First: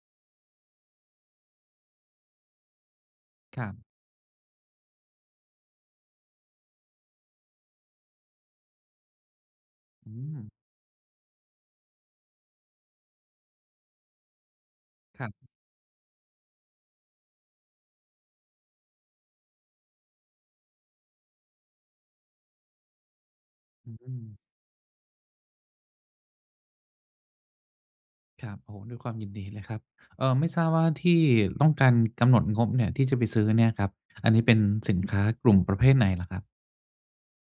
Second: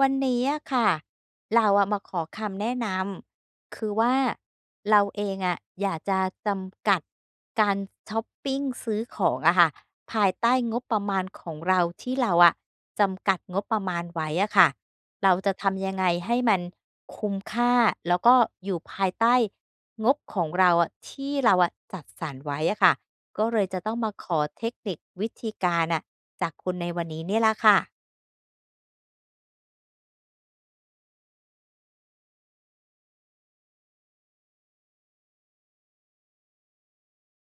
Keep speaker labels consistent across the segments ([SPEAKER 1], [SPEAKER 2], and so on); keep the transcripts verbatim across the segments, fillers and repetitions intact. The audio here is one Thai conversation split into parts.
[SPEAKER 1] วันนี้อะค่ะ เราอะมาขอคำแนะน
[SPEAKER 2] ครั
[SPEAKER 1] ำ ค
[SPEAKER 2] บ
[SPEAKER 1] ือว่าเราเองอะอยากจะจำกัดการชอปปิงซื้อของอะค่ะ
[SPEAKER 2] อ
[SPEAKER 1] ภายใต
[SPEAKER 2] ืม
[SPEAKER 1] ้งบประมาณของเราที่เราอะจำกัดงบประมาณไว้อะค่ะ
[SPEAKER 2] คร
[SPEAKER 1] เ
[SPEAKER 2] ั
[SPEAKER 1] รา
[SPEAKER 2] บ
[SPEAKER 1] จะทำยังไงให้มันคุ้มค่า แล้วก็อยู่ภายใต้งบของเราอะ ที่เราจัดสรรไว้อะค่ะ ก็เลยจะ
[SPEAKER 2] อ
[SPEAKER 1] ต้
[SPEAKER 2] ื
[SPEAKER 1] องมาข
[SPEAKER 2] ม
[SPEAKER 1] อเทคนิควิธีการน่ะ จากคุณในวันนี้เนี่ยแหละค่ะ
[SPEAKER 2] ครับ โอ้โฮ ด้วยความยินดีเลยครับ อ่า ไม่ทราบว่าที่ต้องการกำหนดงบเนี่ย ที่จะไปซื้อเนี่ยครับ อันนี้เป็นสินค้ากลุ่มประเภทไหนเหรอครับ?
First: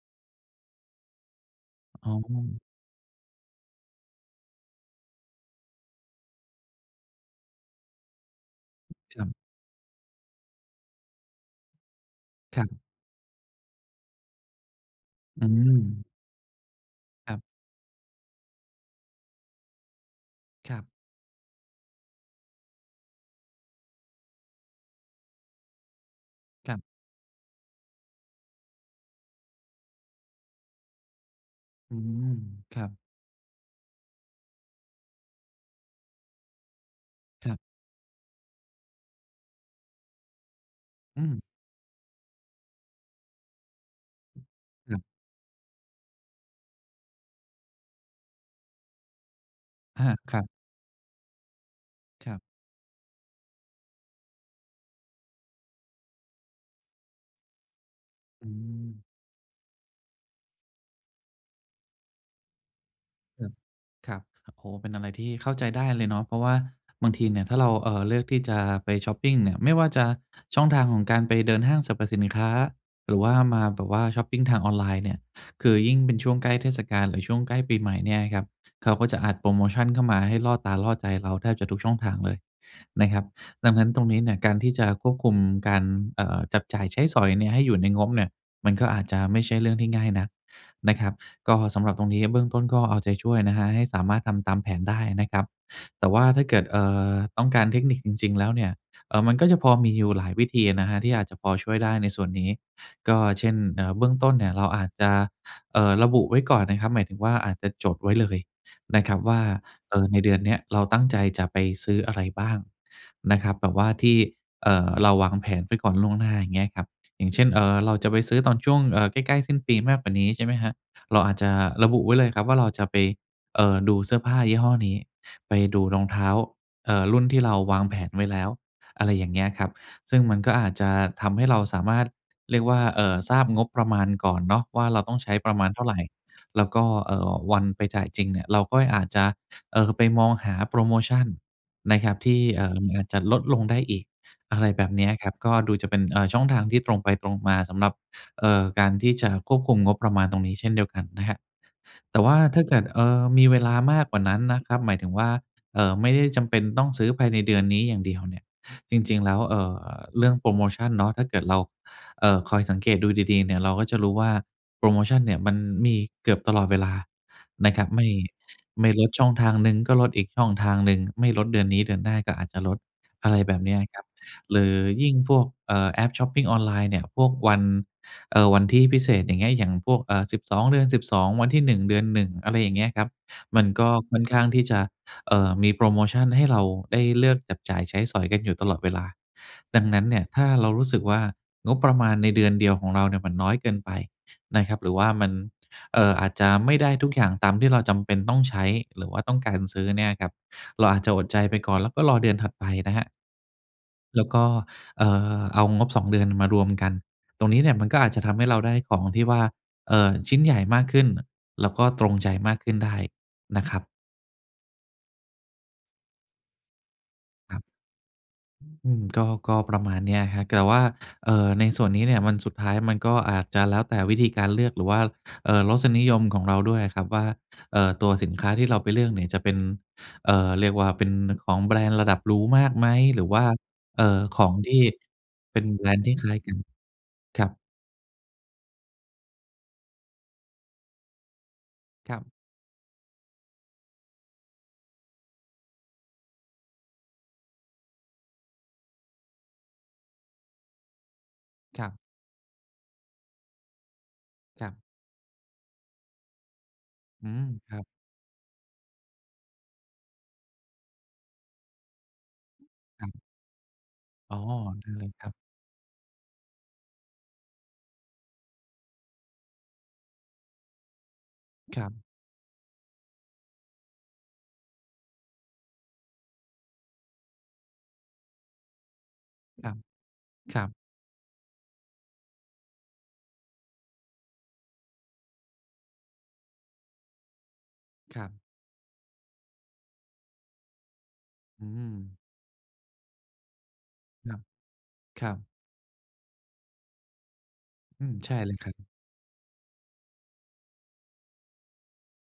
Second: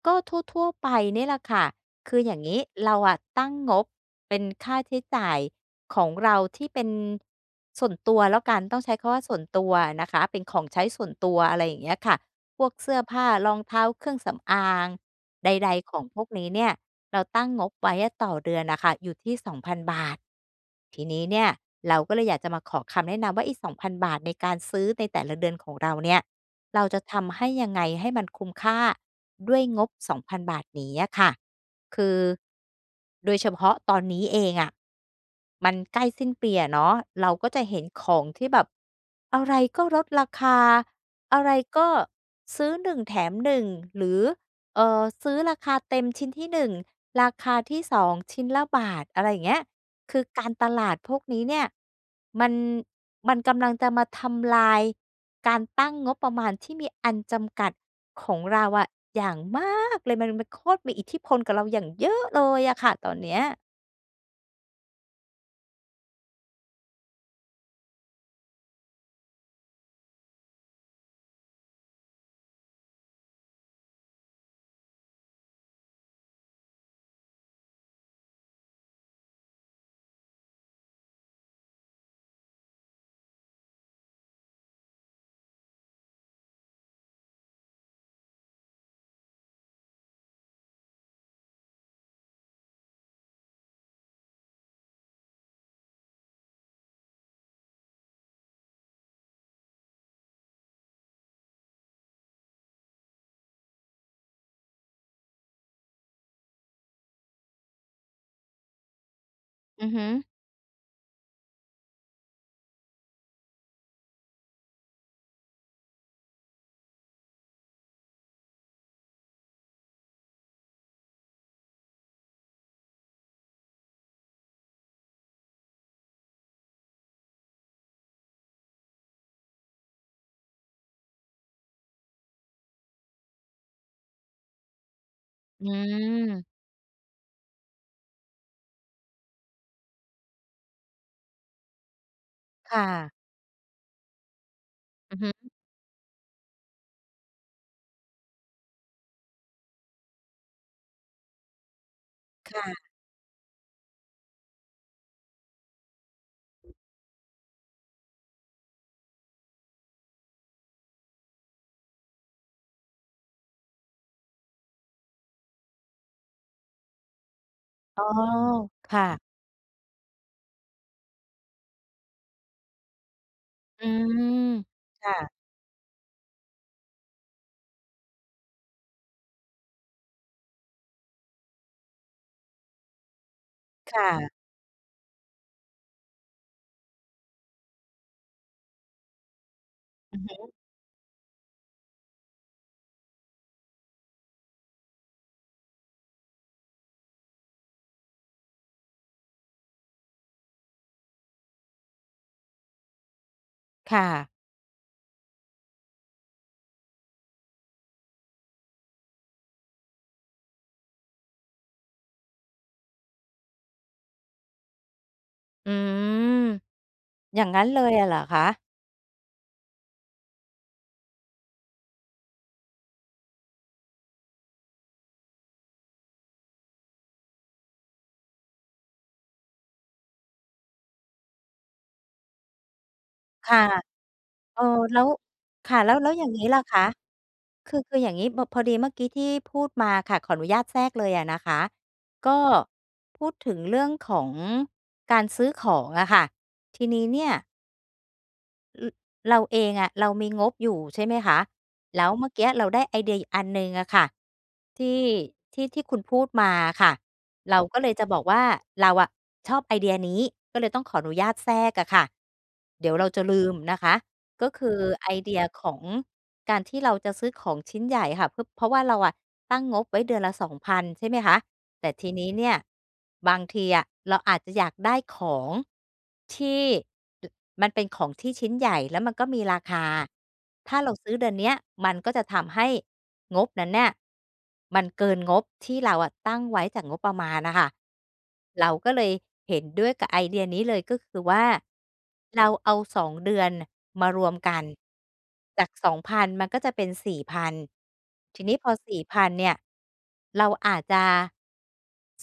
[SPEAKER 1] ก็ทั่ว ๆ ไปนี่แหละค่ะ
[SPEAKER 2] อ๋
[SPEAKER 1] ค
[SPEAKER 2] อ
[SPEAKER 1] ืออย่างนี้เราอะตั้งงบเป็นค่าใช้จ่ายของเราที่เป็นส่วนตัวแล้วกัน ต้องใช้คำว่
[SPEAKER 2] ค
[SPEAKER 1] า
[SPEAKER 2] ร
[SPEAKER 1] ส
[SPEAKER 2] ับ
[SPEAKER 1] ่วนตัวอะนะคะ เป็นของใช้ส่วนตัว อะไรอย่างเงี้ยค่ะ
[SPEAKER 2] ค
[SPEAKER 1] พ
[SPEAKER 2] รั
[SPEAKER 1] วก
[SPEAKER 2] บ
[SPEAKER 1] เสื้อผ้า รองเท้าเครื่องสำอาง
[SPEAKER 2] อื
[SPEAKER 1] ใด ๆ ของ
[SPEAKER 2] ม
[SPEAKER 1] พวกนี้เนี่ยเรา
[SPEAKER 2] ครั
[SPEAKER 1] ต
[SPEAKER 2] บ
[SPEAKER 1] ั้งงบไว้ต่อเดือนน่ะค่ะ อยู่ที่ สองพัน บาท
[SPEAKER 2] ครับ
[SPEAKER 1] ที่นี้เนี่ยเราก็เลยอยากจะมาขอคำแนะนำว่าอีก สองพัน บาทในการซื้อในแต่ละเดือนของเราเนี่ย
[SPEAKER 2] ครั
[SPEAKER 1] เร
[SPEAKER 2] บ
[SPEAKER 1] าจะทำให้ยังไงให้มันคุ้มค่าด้วยงบ สองพัน บาทนี้อะค่ะ
[SPEAKER 2] อื
[SPEAKER 1] คือ
[SPEAKER 2] ม ครับ
[SPEAKER 1] โดยเฉพาะตอนนี้เองอะ มันใกล้สิ้นปีเนาะ เราก
[SPEAKER 2] ค
[SPEAKER 1] ็
[SPEAKER 2] รั
[SPEAKER 1] จ
[SPEAKER 2] บ
[SPEAKER 1] ะเห็นของที่แบบอะไรก็ลดราคา
[SPEAKER 2] อื
[SPEAKER 1] อ
[SPEAKER 2] ม
[SPEAKER 1] ะไรก็ซื้อ หนึ่ง แถม หนึ่ง หรือ เอ่
[SPEAKER 2] อื
[SPEAKER 1] อ
[SPEAKER 2] ม
[SPEAKER 1] ซื้อราคาเต็มชิ้นที่ หนึ่ง ราคาที่ สอง ชิ้นละบาท อะไรอย่างเงี้ย
[SPEAKER 2] อา
[SPEAKER 1] คือ
[SPEAKER 2] คร
[SPEAKER 1] ก
[SPEAKER 2] ั
[SPEAKER 1] า
[SPEAKER 2] บ
[SPEAKER 1] รตลาดพวกนี้เนี่ย
[SPEAKER 2] ครับ
[SPEAKER 1] มัน มันกำลังจะมาทำลายการตั้งงบประมาณที่มีอันจำกัดของ
[SPEAKER 2] อื
[SPEAKER 1] เราอะ
[SPEAKER 2] ม
[SPEAKER 1] อย่างมากเลย มันเลย มันโคตรมีอิทธิพลกับเราอย่างเยอะเลยอะค่ะ ตอนเนี้ย
[SPEAKER 2] ครับ ครับ โอ้ เป็นอะไรที่เข้าใจได้เลยเนาะ เพราะว่าบางทีเนี่ย ถ้าเรา อ่า เลือกที่จะไปชอปปิงเนี่ย ไม่ว่าจะช่องทางของการไปเดินห้างสรรพสินค้า หรือว่ามาแบบว่าชอปปิงทางออนไลน์เนี่ย คือยิ่งเป็นช่วงใกล้เทศกาล หรือช่วงใกล้ปีใหม่เนี่ยครับ เขาก็จะอัดโพรโมชันเข้ามา ให้ล่อตาล่อใจเราแทบจะทุกช่องทางเลยนะครับ ดังนั้นตรงนี้เนี่ย การที่จะควบคุมการ อ่า จับจ่ายใช้สอยเนี่ย ให้อยู่ในงบเนี่ย มันก็อาจจะไม่ใช่เรื่องที่ง่ายนักนะครับ ก็สำหรับตรงนี้เบื้องต้น ก็เอาใจช่วยนะครับ ให้สามารถทำตามแผนได้นะครับ แต่ว่าถ้าเกิด อ่า ต้องการเทคนิคจริง ๆ แล้วเนี่ย อ่า มันก็จะพอมีอยู่หลายวิธีอะนะครับ ที่อาจจะพอช่วยได้ในส่วนนี้ ก็เช่น อ่า เบื้องต้นเนี่ย เราอาจจะ อ่า ระบุไว้ก่อนนะครับ หมายถึงว่าอาจจะจดไว้เลยนะครับว่า
[SPEAKER 1] อือ
[SPEAKER 2] อ
[SPEAKER 1] ฮ
[SPEAKER 2] ่า
[SPEAKER 1] ึ
[SPEAKER 2] ในเดือนเนี้ย เราตั้งใจจะไปซื้ออะไรบ้างนะครับ แบบว่าที่ อ่า เราวางแผนไว้ก่อนล่วงหน้าอย่างเงี้ยครับ อย่างเช่น อ่า เราจะไปซื้อตอนช่วง อ่า ใกล้ ๆ สิ้นปีมากกว่านี้ ใช่ไหมครับ เราอาจจะระบุไว้เลยครับ ว่าเราจะไป อ่า ดูเสื้อผ้ายี่ห้อนี้ ไปดูรองเท้า อ่า รุ่นที่เราวางแผนไว้แล้ว อะไรอย่างเงี้ยครับ ซึ่งมันก็อาจจะทำให้เราสามารถเรียกว่า อ่า ทราบงบประมาณก่อนเนาะ ว่าเราต้องใช้ประ
[SPEAKER 1] อ
[SPEAKER 2] มา
[SPEAKER 1] ื
[SPEAKER 2] ณเท่าไร
[SPEAKER 1] ม
[SPEAKER 2] แล้วก็ อ่า วันไปจ่ายจริงเนี่ย เราก็อาจจะ อ่า ไปมองหาโพรโมชันนะครับ ที่ อ่
[SPEAKER 1] ค
[SPEAKER 2] า
[SPEAKER 1] ่
[SPEAKER 2] อา
[SPEAKER 1] ะ
[SPEAKER 2] จจะลดลงได้อีก อะไรแบบเนี้
[SPEAKER 1] อ
[SPEAKER 2] ย
[SPEAKER 1] ือ
[SPEAKER 2] ค
[SPEAKER 1] ฮ
[SPEAKER 2] รับ
[SPEAKER 1] ึ
[SPEAKER 2] ก็ดูจะเป็น อ่า ช่องทางที่ตรงไปตรงมาสำหรับ อ่า การที่จะควบคุมงบประมาณตรงนี้ เช่นเดียวกันนะครับ แต่ว่า
[SPEAKER 1] ค
[SPEAKER 2] ถ้
[SPEAKER 1] ่
[SPEAKER 2] าเก
[SPEAKER 1] ะ
[SPEAKER 2] ิด อ่า มีเวลามากกว่านั้นนะครับ หมายถึงว่า อ่า ไม่ได้จำเป็นต้องซื้อภายในเดือนนี้อย่างเดียวเนี่ย จริง ๆ แล้ว อ่า เรื่องโพรโมชันเนาะ ถ้าเกิดเรา อ่า คอยสังเกตดูดี ๆ เนี่ย เราก็จะรู้ว่าโพรโมชันเนี่ย มันมีเกือบตลอดเวลานะครับ ไ
[SPEAKER 1] อ๋
[SPEAKER 2] ม
[SPEAKER 1] อ
[SPEAKER 2] ่ ไม่
[SPEAKER 1] ค่
[SPEAKER 2] ลด
[SPEAKER 1] ะ
[SPEAKER 2] ช่องทางหนึ่ง ก็ลดอีกช่องทางหนึ่ง ไม่ลดเดือนนี้เดือนหน้าก็อาจจะลด อะไรแบบเนี้ย
[SPEAKER 1] อื
[SPEAKER 2] ครับ
[SPEAKER 1] ม
[SPEAKER 2] หรือ
[SPEAKER 1] ค
[SPEAKER 2] ยิ
[SPEAKER 1] ่
[SPEAKER 2] ่ง
[SPEAKER 1] ะ
[SPEAKER 2] พวก อ่า แอปชอปปิงออนไลน์เนี่ย พวกวัน อ่า วันที่พิเศษ อย่างเงี้ย อย่างพวก อ่า สิบสอง เดือน สิบสอง วันที่ หนึ่ง เดือน หนึ่ง อะไรอย่างเงี้ยครับ มันก็
[SPEAKER 1] ค่
[SPEAKER 2] ค่อ
[SPEAKER 1] ะ
[SPEAKER 2] นข้างที่จะ อ่า มีโพรโมชันให้เราได้เลือกจับจ่ายใช้สอยกันอยู่ตลอดเวลา ดังนั้น
[SPEAKER 1] อ
[SPEAKER 2] เ
[SPEAKER 1] ื
[SPEAKER 2] นี
[SPEAKER 1] อ
[SPEAKER 2] ่ย
[SPEAKER 1] ฮ
[SPEAKER 2] ถ้
[SPEAKER 1] ึ
[SPEAKER 2] าเรารู้สึกว่า งบประมาณในเดือนเดียวของเราเนี่ย มันน้อยเกินไปนะครับ หรือว่ามัน อ่า อาจจะไม่ได้ทุกอย่าง ตามที่เราจำเป็นต้องใช้หรือว่าต้องการซื้อเนี่ยครับ เราอาจจะอดใจไปก่อน แล้วก็รอเดือนถัดไปนะครับ
[SPEAKER 1] ค่
[SPEAKER 2] แล้
[SPEAKER 1] ะ
[SPEAKER 2] วก็ อ่า เอางบ สอง เดือนน่ะมารวมกัน ตรงนี้เนี่ยมันก็อาจจะทำให้เราได้ของที่ว่า อ่า ชิ้นใหญ่มากขึ้น แล้วก็ตรงใจมากขึ้นได้นะครับ
[SPEAKER 1] อืม อย่าง
[SPEAKER 2] คร
[SPEAKER 1] ง
[SPEAKER 2] ั
[SPEAKER 1] ั
[SPEAKER 2] บ
[SPEAKER 1] ้นเล
[SPEAKER 2] อ
[SPEAKER 1] ยอะเหรอคะ?
[SPEAKER 2] ือ อืม ก็ ก็ประมาณเนี้ยครับ แต่ว่า เอ่อ ในส่วนนี้เนี่ย มัน สุดท้ายมันก็อาจจะแล้วแต่วิธีการเลือก หรือว่า เอ่อ รสนิยมของเราด้วยอะครับว่า เอ่อ ตัวสินค้าที่เราไปเลือกเนี่ยจะเป็น เอ่อ เรียกว่าเป็นของแบรนด์ระดับหรูมากไหม หรือว่า
[SPEAKER 1] ค่ะ
[SPEAKER 2] เอ่อ ของ
[SPEAKER 1] เอ่อ
[SPEAKER 2] ที่
[SPEAKER 1] แล้ว
[SPEAKER 2] เป็น
[SPEAKER 1] ค่ะ
[SPEAKER 2] แบ
[SPEAKER 1] แ
[SPEAKER 2] ร
[SPEAKER 1] ล้ว
[SPEAKER 2] นด์
[SPEAKER 1] แล
[SPEAKER 2] ท
[SPEAKER 1] ้
[SPEAKER 2] ี
[SPEAKER 1] ว
[SPEAKER 2] ่
[SPEAKER 1] อย
[SPEAKER 2] ค
[SPEAKER 1] ่า
[SPEAKER 2] ล
[SPEAKER 1] ง
[SPEAKER 2] ้าย
[SPEAKER 1] งี้
[SPEAKER 2] กั
[SPEAKER 1] ล
[SPEAKER 2] น
[SPEAKER 1] ่ะคะ
[SPEAKER 2] ครับ
[SPEAKER 1] คือ คืออย่างงี้ บ พอดีเมื่อกี้ที่พูดมาค่ะ ขออนุญาตแทรกเลยอะนะคะ
[SPEAKER 2] ครับ
[SPEAKER 1] ก็พูดถึงเรื่องของการซื้อของอะค่ะ ทีนี้เนี่ย ร เราเองอะ เรามีงบอยู่ใช่ไหมคะ
[SPEAKER 2] ครับ
[SPEAKER 1] แล้วเมื่อกี้เราได้ไอเดียอีกอันหนึ่งอะค่ะ
[SPEAKER 2] ครับ
[SPEAKER 1] ที่ ที่ ที่คุณพูดมาอะค่ะ
[SPEAKER 2] อืม
[SPEAKER 1] เรา
[SPEAKER 2] ค
[SPEAKER 1] ก
[SPEAKER 2] ร
[SPEAKER 1] ็
[SPEAKER 2] ับ
[SPEAKER 1] เลยจะบอกว่าเราอะชอบไอเดียนี้ ก็เลยต้องขออนุญาตแทรกอะค่ะ เดี๋ยวเ
[SPEAKER 2] ค
[SPEAKER 1] ร
[SPEAKER 2] ร
[SPEAKER 1] า
[SPEAKER 2] ับ
[SPEAKER 1] จะลืมนะคะ
[SPEAKER 2] อ๋อ
[SPEAKER 1] ก็คือ
[SPEAKER 2] ได้เล
[SPEAKER 1] ไอ
[SPEAKER 2] ยค
[SPEAKER 1] เ
[SPEAKER 2] ร
[SPEAKER 1] ด
[SPEAKER 2] ับ
[SPEAKER 1] ียของการที่เราจะซื้อของชิ้นใหญ่อะค่ะ พ เพราะว่าเราอะตั้งงบไว้เดือนละ สองพัน ใช่ไหมคะ
[SPEAKER 2] ค
[SPEAKER 1] แ
[SPEAKER 2] ร
[SPEAKER 1] ต
[SPEAKER 2] ั
[SPEAKER 1] ่
[SPEAKER 2] บ
[SPEAKER 1] ทีนี้เนี่ยบางทีอะเราอาจจะอยากได้ของที่ ด มันเป็นของที่ชิ้นใหญ่แล้วมันก็มีรา
[SPEAKER 2] ครั
[SPEAKER 1] ค
[SPEAKER 2] บ
[SPEAKER 1] า
[SPEAKER 2] ครั
[SPEAKER 1] ถ้
[SPEAKER 2] บ
[SPEAKER 1] าเราซื้อเดือนเนี้ยมันก็จะทำให้งบนั้นเนี่ยมันเกินงบที่เราอะตั้งไว้จากงบประมาณน่ะค่ะ
[SPEAKER 2] ครับ
[SPEAKER 1] เราก็เลยเห็นด้วยกับไอเดียนี้เลย ก็คือว่า
[SPEAKER 2] อืม
[SPEAKER 1] เราเอา สอง เดือนน่ะมาร
[SPEAKER 2] ค
[SPEAKER 1] ว
[SPEAKER 2] รั
[SPEAKER 1] ม
[SPEAKER 2] บ
[SPEAKER 1] กัน
[SPEAKER 2] ครับ
[SPEAKER 1] จาก สองพัน มันก็จะเป็น สี่พัน
[SPEAKER 2] อืม ใช่
[SPEAKER 1] ทีน
[SPEAKER 2] เล
[SPEAKER 1] ี้
[SPEAKER 2] ย
[SPEAKER 1] พ
[SPEAKER 2] ครั
[SPEAKER 1] อ
[SPEAKER 2] บ
[SPEAKER 1] สี่พัน เนี่ยเราอาจจะ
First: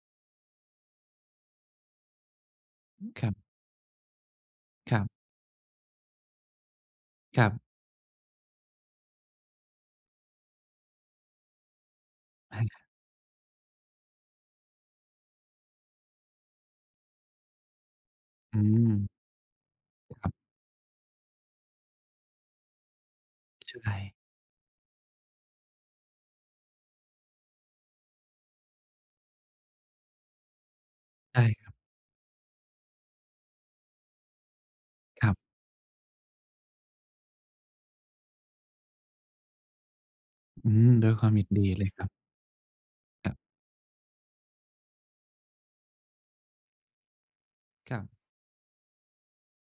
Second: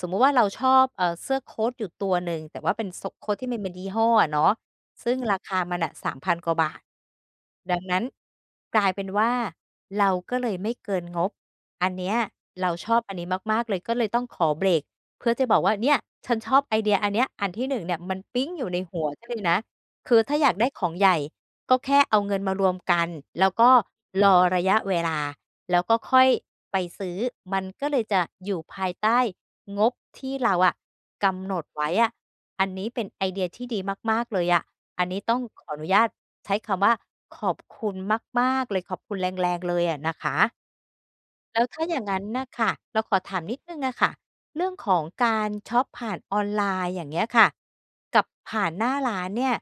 [SPEAKER 1] สมมุติว่าเราชอบ เอ่อ เสื้อโคตอยู่ตัวหนึ่ง แต่ว่าเป็นโซ
[SPEAKER 2] อือ
[SPEAKER 1] ะ โ
[SPEAKER 2] ค
[SPEAKER 1] ค
[SPEAKER 2] รั
[SPEAKER 1] ต
[SPEAKER 2] บ
[SPEAKER 1] ที่มันมียี่ห้ออะเนาะ
[SPEAKER 2] ครับ
[SPEAKER 1] ซึ่งราคามันน่ะ สามพัน กว่าบาท
[SPEAKER 2] ครับ
[SPEAKER 1] ดังนั้นกลายเป็นว่าเราก็เลยไม่เกินงบ อันเนี้ย
[SPEAKER 2] อ
[SPEAKER 1] เรา
[SPEAKER 2] า
[SPEAKER 1] ชอบอันนี้มาก ๆ เลย ก็เลยต้องขอเบรกเพื่อจะบอกว่า "เนี่ย ฉันชอบไอเดียอันเนี้ย อันที่ หนึ่ง เนี่ยมันปิ๊ง
[SPEAKER 2] อื
[SPEAKER 1] อยู่ในหัว
[SPEAKER 2] ม
[SPEAKER 1] ฉันเลยนะ" คือ
[SPEAKER 2] คร
[SPEAKER 1] ถ
[SPEAKER 2] ั
[SPEAKER 1] ้
[SPEAKER 2] บ
[SPEAKER 1] าอยากได้ของใหญ่ก็แค่เอาเงินมารวมกัน แล้วก
[SPEAKER 2] ใ
[SPEAKER 1] ็
[SPEAKER 2] ช่
[SPEAKER 1] รอระยะเวลา แล้วก็ค่อยไปซื้อ มันก็เลยจะอยู่ภายใต้งบที่เราอะก
[SPEAKER 2] ใช่
[SPEAKER 1] ำหน
[SPEAKER 2] ค
[SPEAKER 1] ด
[SPEAKER 2] รับ
[SPEAKER 1] ไว้อะ อันนี้เป็นไอเดียที่ดีมาก ๆ เลยอะ อันนี้
[SPEAKER 2] ครั
[SPEAKER 1] ต้
[SPEAKER 2] บ
[SPEAKER 1] องขออนุญาตใช้คำว่า ขอบคุณมาก ๆ เลย ขอบคุณแรง ๆ เลย อะนะคะ
[SPEAKER 2] อืม ด้วยความยิน
[SPEAKER 1] แล
[SPEAKER 2] ด
[SPEAKER 1] ้
[SPEAKER 2] ี
[SPEAKER 1] วถ้
[SPEAKER 2] เล
[SPEAKER 1] า
[SPEAKER 2] ย
[SPEAKER 1] อย่
[SPEAKER 2] ค
[SPEAKER 1] า
[SPEAKER 2] รั
[SPEAKER 1] ง
[SPEAKER 2] บ
[SPEAKER 1] งั้นน่ะค่ะ เราขอ
[SPEAKER 2] ค
[SPEAKER 1] ถ
[SPEAKER 2] รับ
[SPEAKER 1] ามนิดหนึ่งอะค่ะ เรื่องของการช็อปผ่านออนไลน์ อย่างเงี้ยค่ะ
[SPEAKER 2] ครับ
[SPEAKER 1] กับผ่านหน้าร้านเนี่ย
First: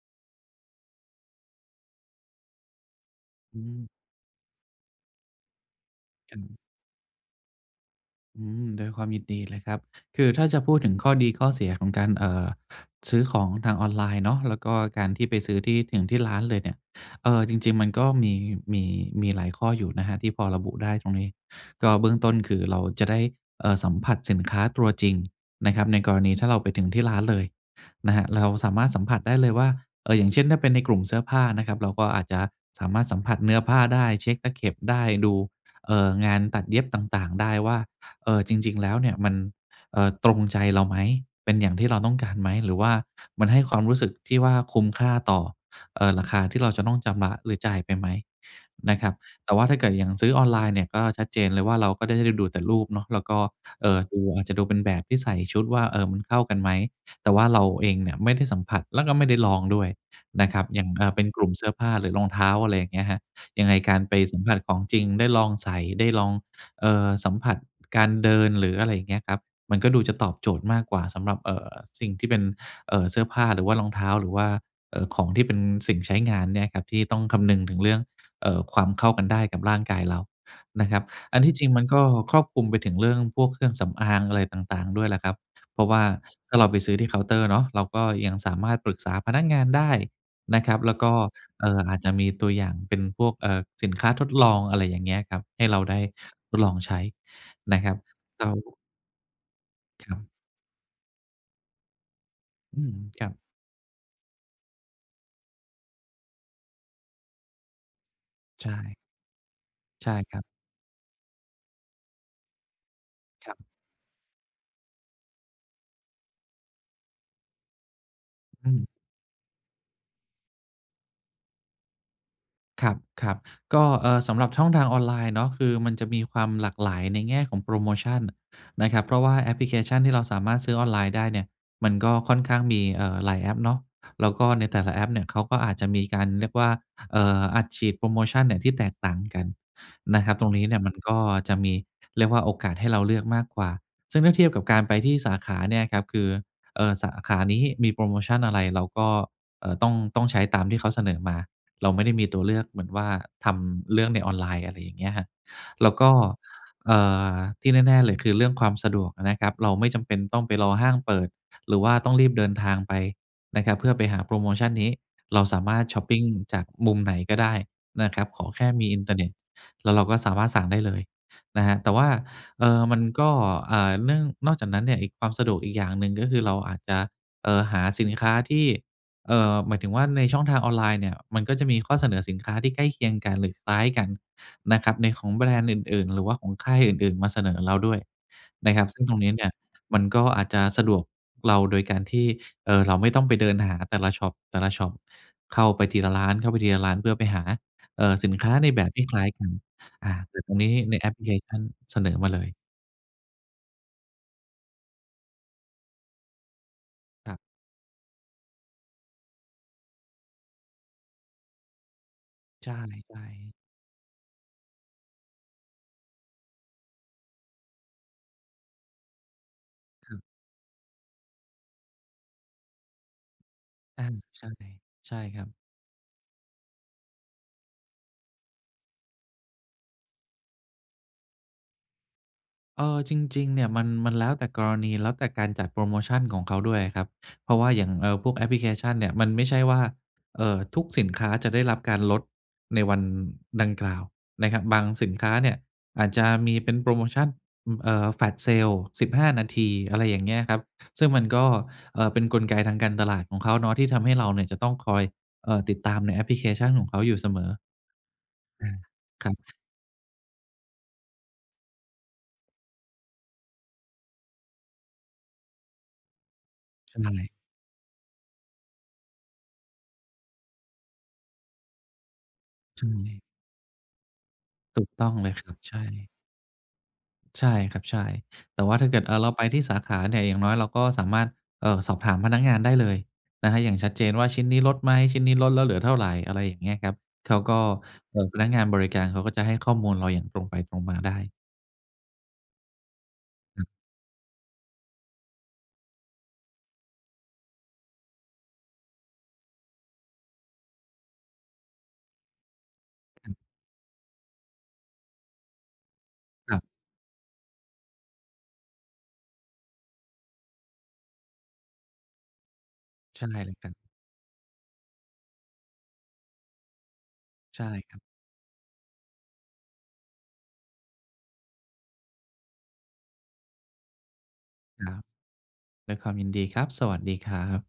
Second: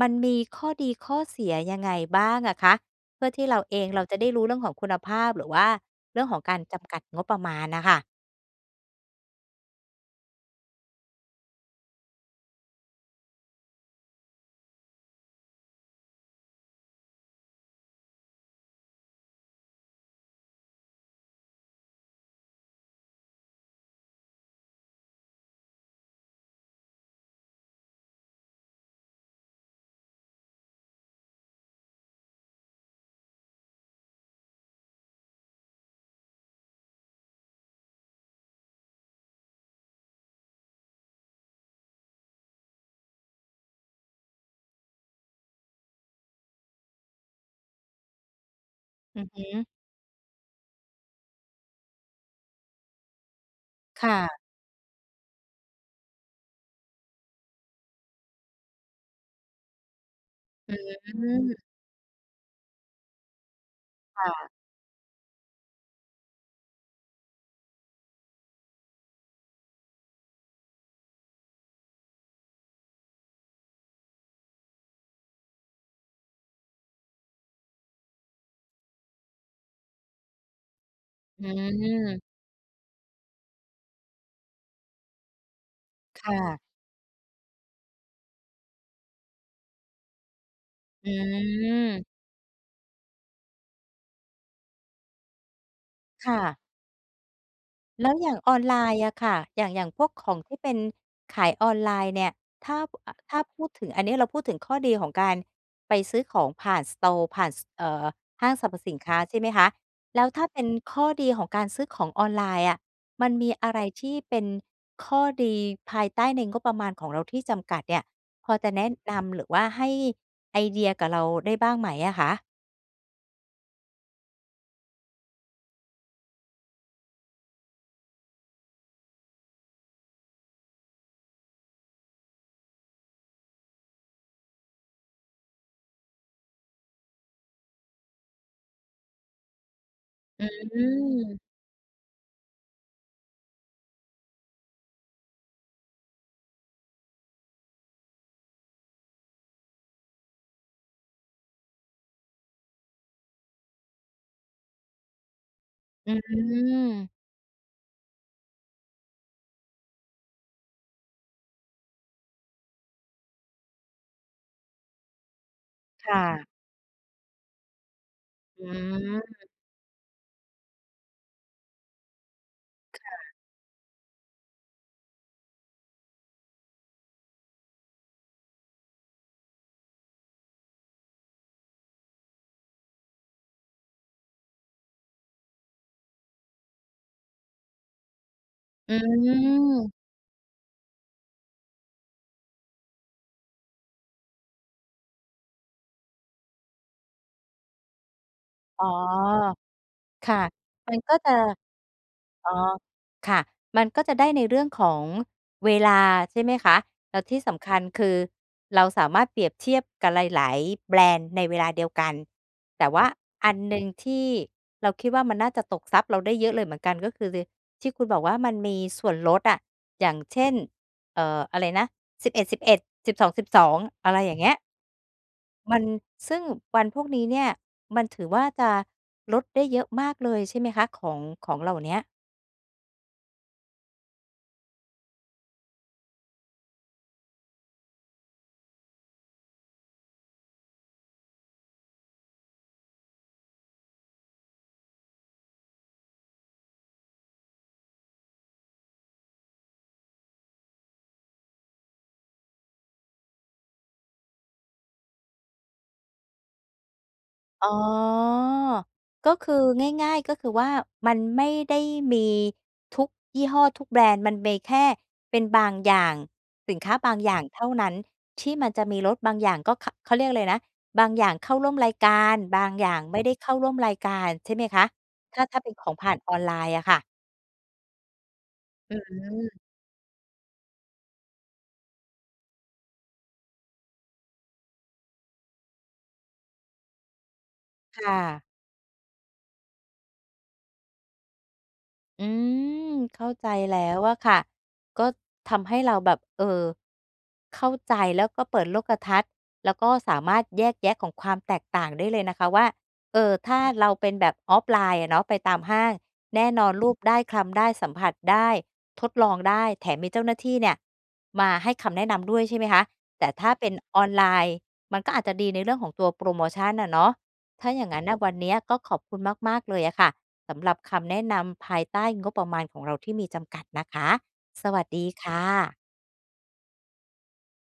[SPEAKER 1] มันมีข้อดี ข้อเสีย ยังไงบ้างอะคะ? เพื่อที่เร
[SPEAKER 2] อื
[SPEAKER 1] าเอ
[SPEAKER 2] ม
[SPEAKER 1] งเราจะได้รู้เรื่องของคุณภาพ หรือว่าเรื่อง
[SPEAKER 2] ค
[SPEAKER 1] ข
[SPEAKER 2] ร
[SPEAKER 1] องก
[SPEAKER 2] ับ
[SPEAKER 1] ารจำกัดงบประมาณน่ะค่ะ
[SPEAKER 2] อืม ด้วยความยินดีเลยครับ คือถ้าจะพูดถึงข้อดี ข้อเสีย ของการ เอ่อ ซื้อของทางออนไลน์เนาะ แล้วก็การที่ไปซื้อที่ถึงที่ร้านเลยเนี่ย เออ จริง ๆ มันก็มี มี มีหลายข้ออยู่นะครับที่พอระบุได้ตรงนี้ ก็เบื้องต้นคือเราจะได้ เอ่อ สัมผัสสินค้าตัวจริงนะครับ ในกรณีถ้าเราไปถึงที่ร้านเลยนะครับ เราสามารถสัมผัสได้เลยว่า เอ่อ อย่างเช่น ถ้าเป็นในกลุ่มเสื้อผ้านะครับ เราก็อาจจะสามารถสัมผัสเนื้อผ้าได้ เช็กตะเข็บได้ ดู เอ่อ งานตัดเย็บต่าง ๆ ได้ว่า เออ จริง ๆ แล้วเนี้ยมัน เออ ตรงใจเราไหม เป็นอย่างที่เราต้องการไหม หรือว่ามันให้ความรู้สึกที่ว่าคุ้มค่าต่อ เอ่อ ราคาที่เราจะต้องจำระ หรือจ่ายไปไหมนะครับ
[SPEAKER 1] อือฮึ
[SPEAKER 2] แต่ว่าถ้าเกิดอย่างซื้อออนไลน์เนี่ยก็ชัดเจนเลยว่าเราก็ได้ดูแต่รูปเนาะ แล้วก็ เอ่อ
[SPEAKER 1] ค่
[SPEAKER 2] ดู
[SPEAKER 1] ะ
[SPEAKER 2] อาจจะดูเป็นแบบที่ใส่ชุดว่า เอ่อ มันเข้ากันไหม แต่ว่าเราเองเนี้ยไม่ได้สัมผัส แล้วก็ไม่ได้ลองด้วยนะครับ
[SPEAKER 1] อื
[SPEAKER 2] อย่าง เออ เป็นกลุ่มเ
[SPEAKER 1] ม
[SPEAKER 2] สื้อผ้า หรือรองเท้า อะไรอย่างเงี้ยครับ ยังไงการไป
[SPEAKER 1] ค่
[SPEAKER 2] สัม
[SPEAKER 1] ะ
[SPEAKER 2] ผัสของจริง ได้ลองใส่ ได้ลอง เอ่อ สัมผัสการเดิน หรืออะไรอย่างเงี้ยครับ มันก็ดูจะตอบโจทย์มากกว่าสำหรับ เอ่อ สิ่งที่เป็น เอ่อ เสื้อผ้า หรือว่ารองเท้า หรือว่า เอ่อ ของที่เป็นสิ่งใช้งานเนี่ยครับ ที่ต้องคำนึงถึงเรื่อง เอ่อ ความเข้ากันได้กับร่างกายเรานะครับ อั
[SPEAKER 1] อ
[SPEAKER 2] น
[SPEAKER 1] ื
[SPEAKER 2] ที่จริงมันก็
[SPEAKER 1] ม
[SPEAKER 2] ครอบคลุมไปถึงเรื่องพวกเครื่องสำอาง อะไรต่าง ๆ ด้วยแหละครับ เพราะว่า
[SPEAKER 1] ค่
[SPEAKER 2] ถ้
[SPEAKER 1] ะ
[SPEAKER 2] าเราไปซื้อที่เคาน์เตอร์เนาะ เราก็ยังสามารถปรึกษาพนักงานได้นะครับ แล้ว
[SPEAKER 1] อ
[SPEAKER 2] ก็ เอ่อ อาจ
[SPEAKER 1] ืม
[SPEAKER 2] จะมีตัวอย่างเป็นพวก เอ่อ สินค้าทดลอง อะไรอย่างเงี้ยครับ ให้เราได้
[SPEAKER 1] ค่
[SPEAKER 2] ท
[SPEAKER 1] ะ
[SPEAKER 2] ดลองใช้นะครับ
[SPEAKER 1] แล้วอย่าง
[SPEAKER 2] แล้
[SPEAKER 1] อ
[SPEAKER 2] ว
[SPEAKER 1] อนไลน์อะค่ะ อย่าง อย่างพ
[SPEAKER 2] ค
[SPEAKER 1] วก
[SPEAKER 2] รับ
[SPEAKER 1] ของที่เป็นขายออนไลน์เนี่ย ถ้า
[SPEAKER 2] อืม
[SPEAKER 1] อ
[SPEAKER 2] ครั
[SPEAKER 1] ถ
[SPEAKER 2] บ
[SPEAKER 1] ้าพูดถึง อันนี้เราพูดถึงข้อดีของการไปซื้อของผ่าน สตอร์ ผ่าน ส เอ่อ ห้างส
[SPEAKER 2] ใ
[SPEAKER 1] ร
[SPEAKER 2] ช
[SPEAKER 1] รพสิ
[SPEAKER 2] ่
[SPEAKER 1] นค้า ใช่ไหมคะ
[SPEAKER 2] ใช่
[SPEAKER 1] แล้ว
[SPEAKER 2] คร
[SPEAKER 1] ถ
[SPEAKER 2] ั
[SPEAKER 1] ้
[SPEAKER 2] บ
[SPEAKER 1] าเป็นข้อดีของการซื้อของออนไลน์อะ มันมี
[SPEAKER 2] ครับ
[SPEAKER 1] อะไรที่เป็นข้อดีภายใต้ในงบประมาณของเราที่จำกัดเนี่ย พอจ
[SPEAKER 2] อื
[SPEAKER 1] ะแน
[SPEAKER 2] ม
[SPEAKER 1] ะนำหรือว่าให้ไอเดียกับเราได้บ้างไหมอะคะ?
[SPEAKER 2] ครับ ครับ ก็ เออ สำหรับช่องทางออนไลน์เนาะ คือมันจะมีความหลากหลายในแง่ของโพรโมชันนะครับ เพราะว่าแอปพลิเคชันที่เราสามารถซื้อออนไลน์ได้เนี่ยมันก็ค่อนข้างมี เอ่อ หลายแอปเนาะ แล้วก็ในแต่ละแอปเนี่ยเขาก็อาจจะมีการเรียกว่า เอ่อ อัดฉีดโพรโมชันเนี่ยที่แตกต่างกันนะครับ
[SPEAKER 1] อ
[SPEAKER 2] ต
[SPEAKER 1] ื
[SPEAKER 2] รงนี้เนี่ยมันก็
[SPEAKER 1] ม
[SPEAKER 2] จะมี เรียกว่าโอกาสให้เราเลือกมากกว่า ซึ่งถ้าเทียบกับการไปที่สาขาเนี่ยครับ คือ เอ่อ สาขานี้มีโพรโมชันอะไร เราก็ เอ่อ ต้อง ต้องใช้ตามที่เขาเสนอมา เราไม่ได้มีตัวเลือก เหมือนว่าทำเรื่องในออนไลน์ อะไรอย่างเงี้ยครับ แล้วก
[SPEAKER 1] อ
[SPEAKER 2] ็ เอ่
[SPEAKER 1] ืม
[SPEAKER 2] อ ที่แน่ ๆ เลย คือเรื่องความสะดวกอะนะครับ เราไม่จำเป็นต้องไปรอห้างเปิด หรือว่าต้องรีบเดินทางไปนะครับเพื่อไปหาโพรโมชันนี้ เราสามารถช็อป
[SPEAKER 1] ค
[SPEAKER 2] ป
[SPEAKER 1] ่
[SPEAKER 2] ิง
[SPEAKER 1] ะ
[SPEAKER 2] จากมุมไหนก็ได้นะครับขอแ
[SPEAKER 1] อ
[SPEAKER 2] ค
[SPEAKER 1] ื
[SPEAKER 2] ่มีอินเทอร์เน็ต
[SPEAKER 1] ม
[SPEAKER 2] แล้วเราก็สามารถสั่งได้เลยนะครับ แต่ว่า เอ่อ มั
[SPEAKER 1] ค
[SPEAKER 2] น
[SPEAKER 1] ่
[SPEAKER 2] ก็
[SPEAKER 1] ะ
[SPEAKER 2] อ่า เนื่อง นอกจากนั้นเนี่ย อีก ความสะดวกอีกอย่างหนึ่งก็คือเราอาจจะ เอ่อ หาสินค้าที่ เอ่อ หมายถึงว่าในช่องทางออนไลน์เนี่ยมันก็จะมีข้อเสนอสินค้าที่ใกล้เคียงกันหรือคล้ายกันนะครับ ในของแบรนด์อื่น ๆ หรือว่าของค่ายอื่น ๆ มาเสนอเราด้วยนะครับ
[SPEAKER 1] อ
[SPEAKER 2] ซึ่งตรงนี้เนี่ย
[SPEAKER 1] ืม
[SPEAKER 2] มันก็อาจจะสะดวกเราโดยการที่ เอ่อ เราไม่ต้องไปเดินหาแต่ละช็อป แต่ละช็อป เข้าไปทีละร้าน เข้าไปทีละร้าน เพื่อไปหา เอ่อ สินค้าในแ
[SPEAKER 1] อ
[SPEAKER 2] บ
[SPEAKER 1] ๋อ
[SPEAKER 2] บคล้ายกัน อา
[SPEAKER 1] ค
[SPEAKER 2] แต
[SPEAKER 1] ่
[SPEAKER 2] ่
[SPEAKER 1] ะ
[SPEAKER 2] ตรงนี้
[SPEAKER 1] ม
[SPEAKER 2] ใ
[SPEAKER 1] ั
[SPEAKER 2] น
[SPEAKER 1] น
[SPEAKER 2] แอ
[SPEAKER 1] ก
[SPEAKER 2] ป
[SPEAKER 1] ็
[SPEAKER 2] พลิ
[SPEAKER 1] จ
[SPEAKER 2] เค
[SPEAKER 1] ะ
[SPEAKER 2] ชันเสนอมาเล
[SPEAKER 1] อ๋อ
[SPEAKER 2] ย
[SPEAKER 1] ค่ะ มันก็จะได้ในเรื่องของเวลาใช่ไหมคะ แล้ว
[SPEAKER 2] ค
[SPEAKER 1] ท
[SPEAKER 2] ร
[SPEAKER 1] ี
[SPEAKER 2] ั
[SPEAKER 1] ่
[SPEAKER 2] บ
[SPEAKER 1] สำคัญคือเราสามารถเปรียบเทียบกับหลาย ๆ แบรนด์ในเวลาเดียวกัน
[SPEAKER 2] ใ
[SPEAKER 1] แต่ว่า
[SPEAKER 2] ช่
[SPEAKER 1] อั
[SPEAKER 2] ๆ
[SPEAKER 1] นหนึ่งที่เราคิดว่ามันน่าจะตกทรัพย์เราได้เยอะเลยเหมือนกัน ก็คือ ล ที่คุณบอกว่ามันมีส่วนลดอะ อย่
[SPEAKER 2] ค
[SPEAKER 1] า
[SPEAKER 2] ร
[SPEAKER 1] ง
[SPEAKER 2] ับ
[SPEAKER 1] เช่น เอ่อ อะไรนะ สิบเอ็ดสิบเอ็ด สิบสองสิบสอง
[SPEAKER 2] อา
[SPEAKER 1] อะไรอย่าง
[SPEAKER 2] ใช
[SPEAKER 1] เ
[SPEAKER 2] ่
[SPEAKER 1] งี้ย
[SPEAKER 2] ใช่ครับ
[SPEAKER 1] มัน ซึ่งวันพวกนี้เนี่ยมันถือว่าจะลดได้เยอะมากเลยใช่ไหมคะ ของ ของเหล่าเนี้ย
[SPEAKER 2] เออ จริง ๆ เนี่ยมัน มันแล้วแต่กรณี แล้วแต่การจัดโพรโมชันของเขาด้วยอะครับ เพราะว่าอย่าง เออ พวกแอปพลิเคชันเนี่ย มันไม่ใช่ว่า เอ่อ ทุกสินค้าจะได้รับการลดในวันดังกล่าวนะครับ บางสินค้าเนี่ยอาจจะมีเป็นโพรโมชั่น อ เอ่อ Flash Sale สิบห้า นาที อะไรอย่างเงี้ยครับ ซึ่งมันก็ เออ เป็นกลไกทางการตลาดของเขาเนาะ ที่ทำให้เราเนี่ยจะต้องคอย เอ่อ ติดตามในแอปพลิเคชันของเขาอยู่เสมอ
[SPEAKER 1] อ๋อ
[SPEAKER 2] อา ค
[SPEAKER 1] ก
[SPEAKER 2] ร
[SPEAKER 1] ็
[SPEAKER 2] ั
[SPEAKER 1] คื
[SPEAKER 2] บ
[SPEAKER 1] อ ง่าย ๆ ก็คือว่า มันไม่ได้มีทุกยี่ห้อ ทุกแบรนด์ มันมีแค่เป็นบางอย่าง สินค้า
[SPEAKER 2] ใช
[SPEAKER 1] บาง
[SPEAKER 2] ่
[SPEAKER 1] อย่างเท่านั้น ที่มันจะมีลดบางอย่าง ก็ ข เขาเรียกอะไรนะ บางอย่างเข้าร่วมรายการ บาง
[SPEAKER 2] ใช
[SPEAKER 1] อย่าง ไม่
[SPEAKER 2] ่
[SPEAKER 1] ได้เข้าร่วมรายการใช่ไหมค
[SPEAKER 2] ถู
[SPEAKER 1] ะ
[SPEAKER 2] กต้องเล
[SPEAKER 1] ถ
[SPEAKER 2] ย
[SPEAKER 1] ้า
[SPEAKER 2] ครั
[SPEAKER 1] ถ้
[SPEAKER 2] บ
[SPEAKER 1] าเป็
[SPEAKER 2] ใช
[SPEAKER 1] นของผ
[SPEAKER 2] ่
[SPEAKER 1] ่านออนไลน์อะค่ะ?
[SPEAKER 2] ใช่ครับ ใช่ แต่ว่าถ้า
[SPEAKER 1] อ
[SPEAKER 2] เ
[SPEAKER 1] ื
[SPEAKER 2] กิด อา เราไป
[SPEAKER 1] ม
[SPEAKER 2] ที่สาขาเนี่ย อย่างน้อยเราก็สามารถ เอ่อ สอบถามพนักงานได้เลยนะครับอย่างชัดเจนว่าชิ้นนี้ลดไหม? ชิ้นนี้ลดแล้วเหลือเท่าไร? อะไรอย่างเงี้ยครับ เขาก็
[SPEAKER 1] ค่
[SPEAKER 2] เออ พ
[SPEAKER 1] ะ
[SPEAKER 2] นักงานบริการเขาก็จะให้ข้อมูลเราอย่างตรงไปตรงมาได้
[SPEAKER 1] อืม เข้าใจ
[SPEAKER 2] ครับ
[SPEAKER 1] แล้วอะค่ะ ก็ทำให้เราแบบ เออ เข้าใจแล้วก็เปิดโลกทัศน์ แล้วก็สามารถแยกแยะของความแตกต่างได้เลยนะคะว่า เอ่
[SPEAKER 2] คร
[SPEAKER 1] อ
[SPEAKER 2] ับ
[SPEAKER 1] ถ้าเราเป็นแบบ offline อะเนาะ ไปตามห้าง แน่
[SPEAKER 2] ครั
[SPEAKER 1] น
[SPEAKER 2] บ
[SPEAKER 1] อนลูบได้ คลำได้ สัมผัสได้ ทดลองได้ แถมมีเจ้าหน้าที่เนี่ยมาให้คำแนะนำด้วยใช่ไหมคะ
[SPEAKER 2] ใ
[SPEAKER 1] แ
[SPEAKER 2] ช
[SPEAKER 1] ต
[SPEAKER 2] ่
[SPEAKER 1] ่ถ้
[SPEAKER 2] เ
[SPEAKER 1] า
[SPEAKER 2] ลย
[SPEAKER 1] เป
[SPEAKER 2] ค
[SPEAKER 1] ็
[SPEAKER 2] รั
[SPEAKER 1] น
[SPEAKER 2] บ
[SPEAKER 1] ออนไลน์ มันก็อาจจะดีในเรื่องของตัวโพรโมชั่นอะเนาะ
[SPEAKER 2] ใช
[SPEAKER 1] ถ
[SPEAKER 2] ่
[SPEAKER 1] ้าอย่าง
[SPEAKER 2] คร
[SPEAKER 1] งั
[SPEAKER 2] ับ
[SPEAKER 1] ้นน่ะวันนี้ก็ขอบคุณมาก ๆ เลยอะค่ะ สำหรับคำแนะนำภายใต้งบประมาณของเราที่มีจำกัดนะคะ สวั
[SPEAKER 2] ค
[SPEAKER 1] ส
[SPEAKER 2] รั
[SPEAKER 1] ด
[SPEAKER 2] บ
[SPEAKER 1] ีค่ะ
[SPEAKER 2] ด้วยความยินดีครับ สวัสดีครับ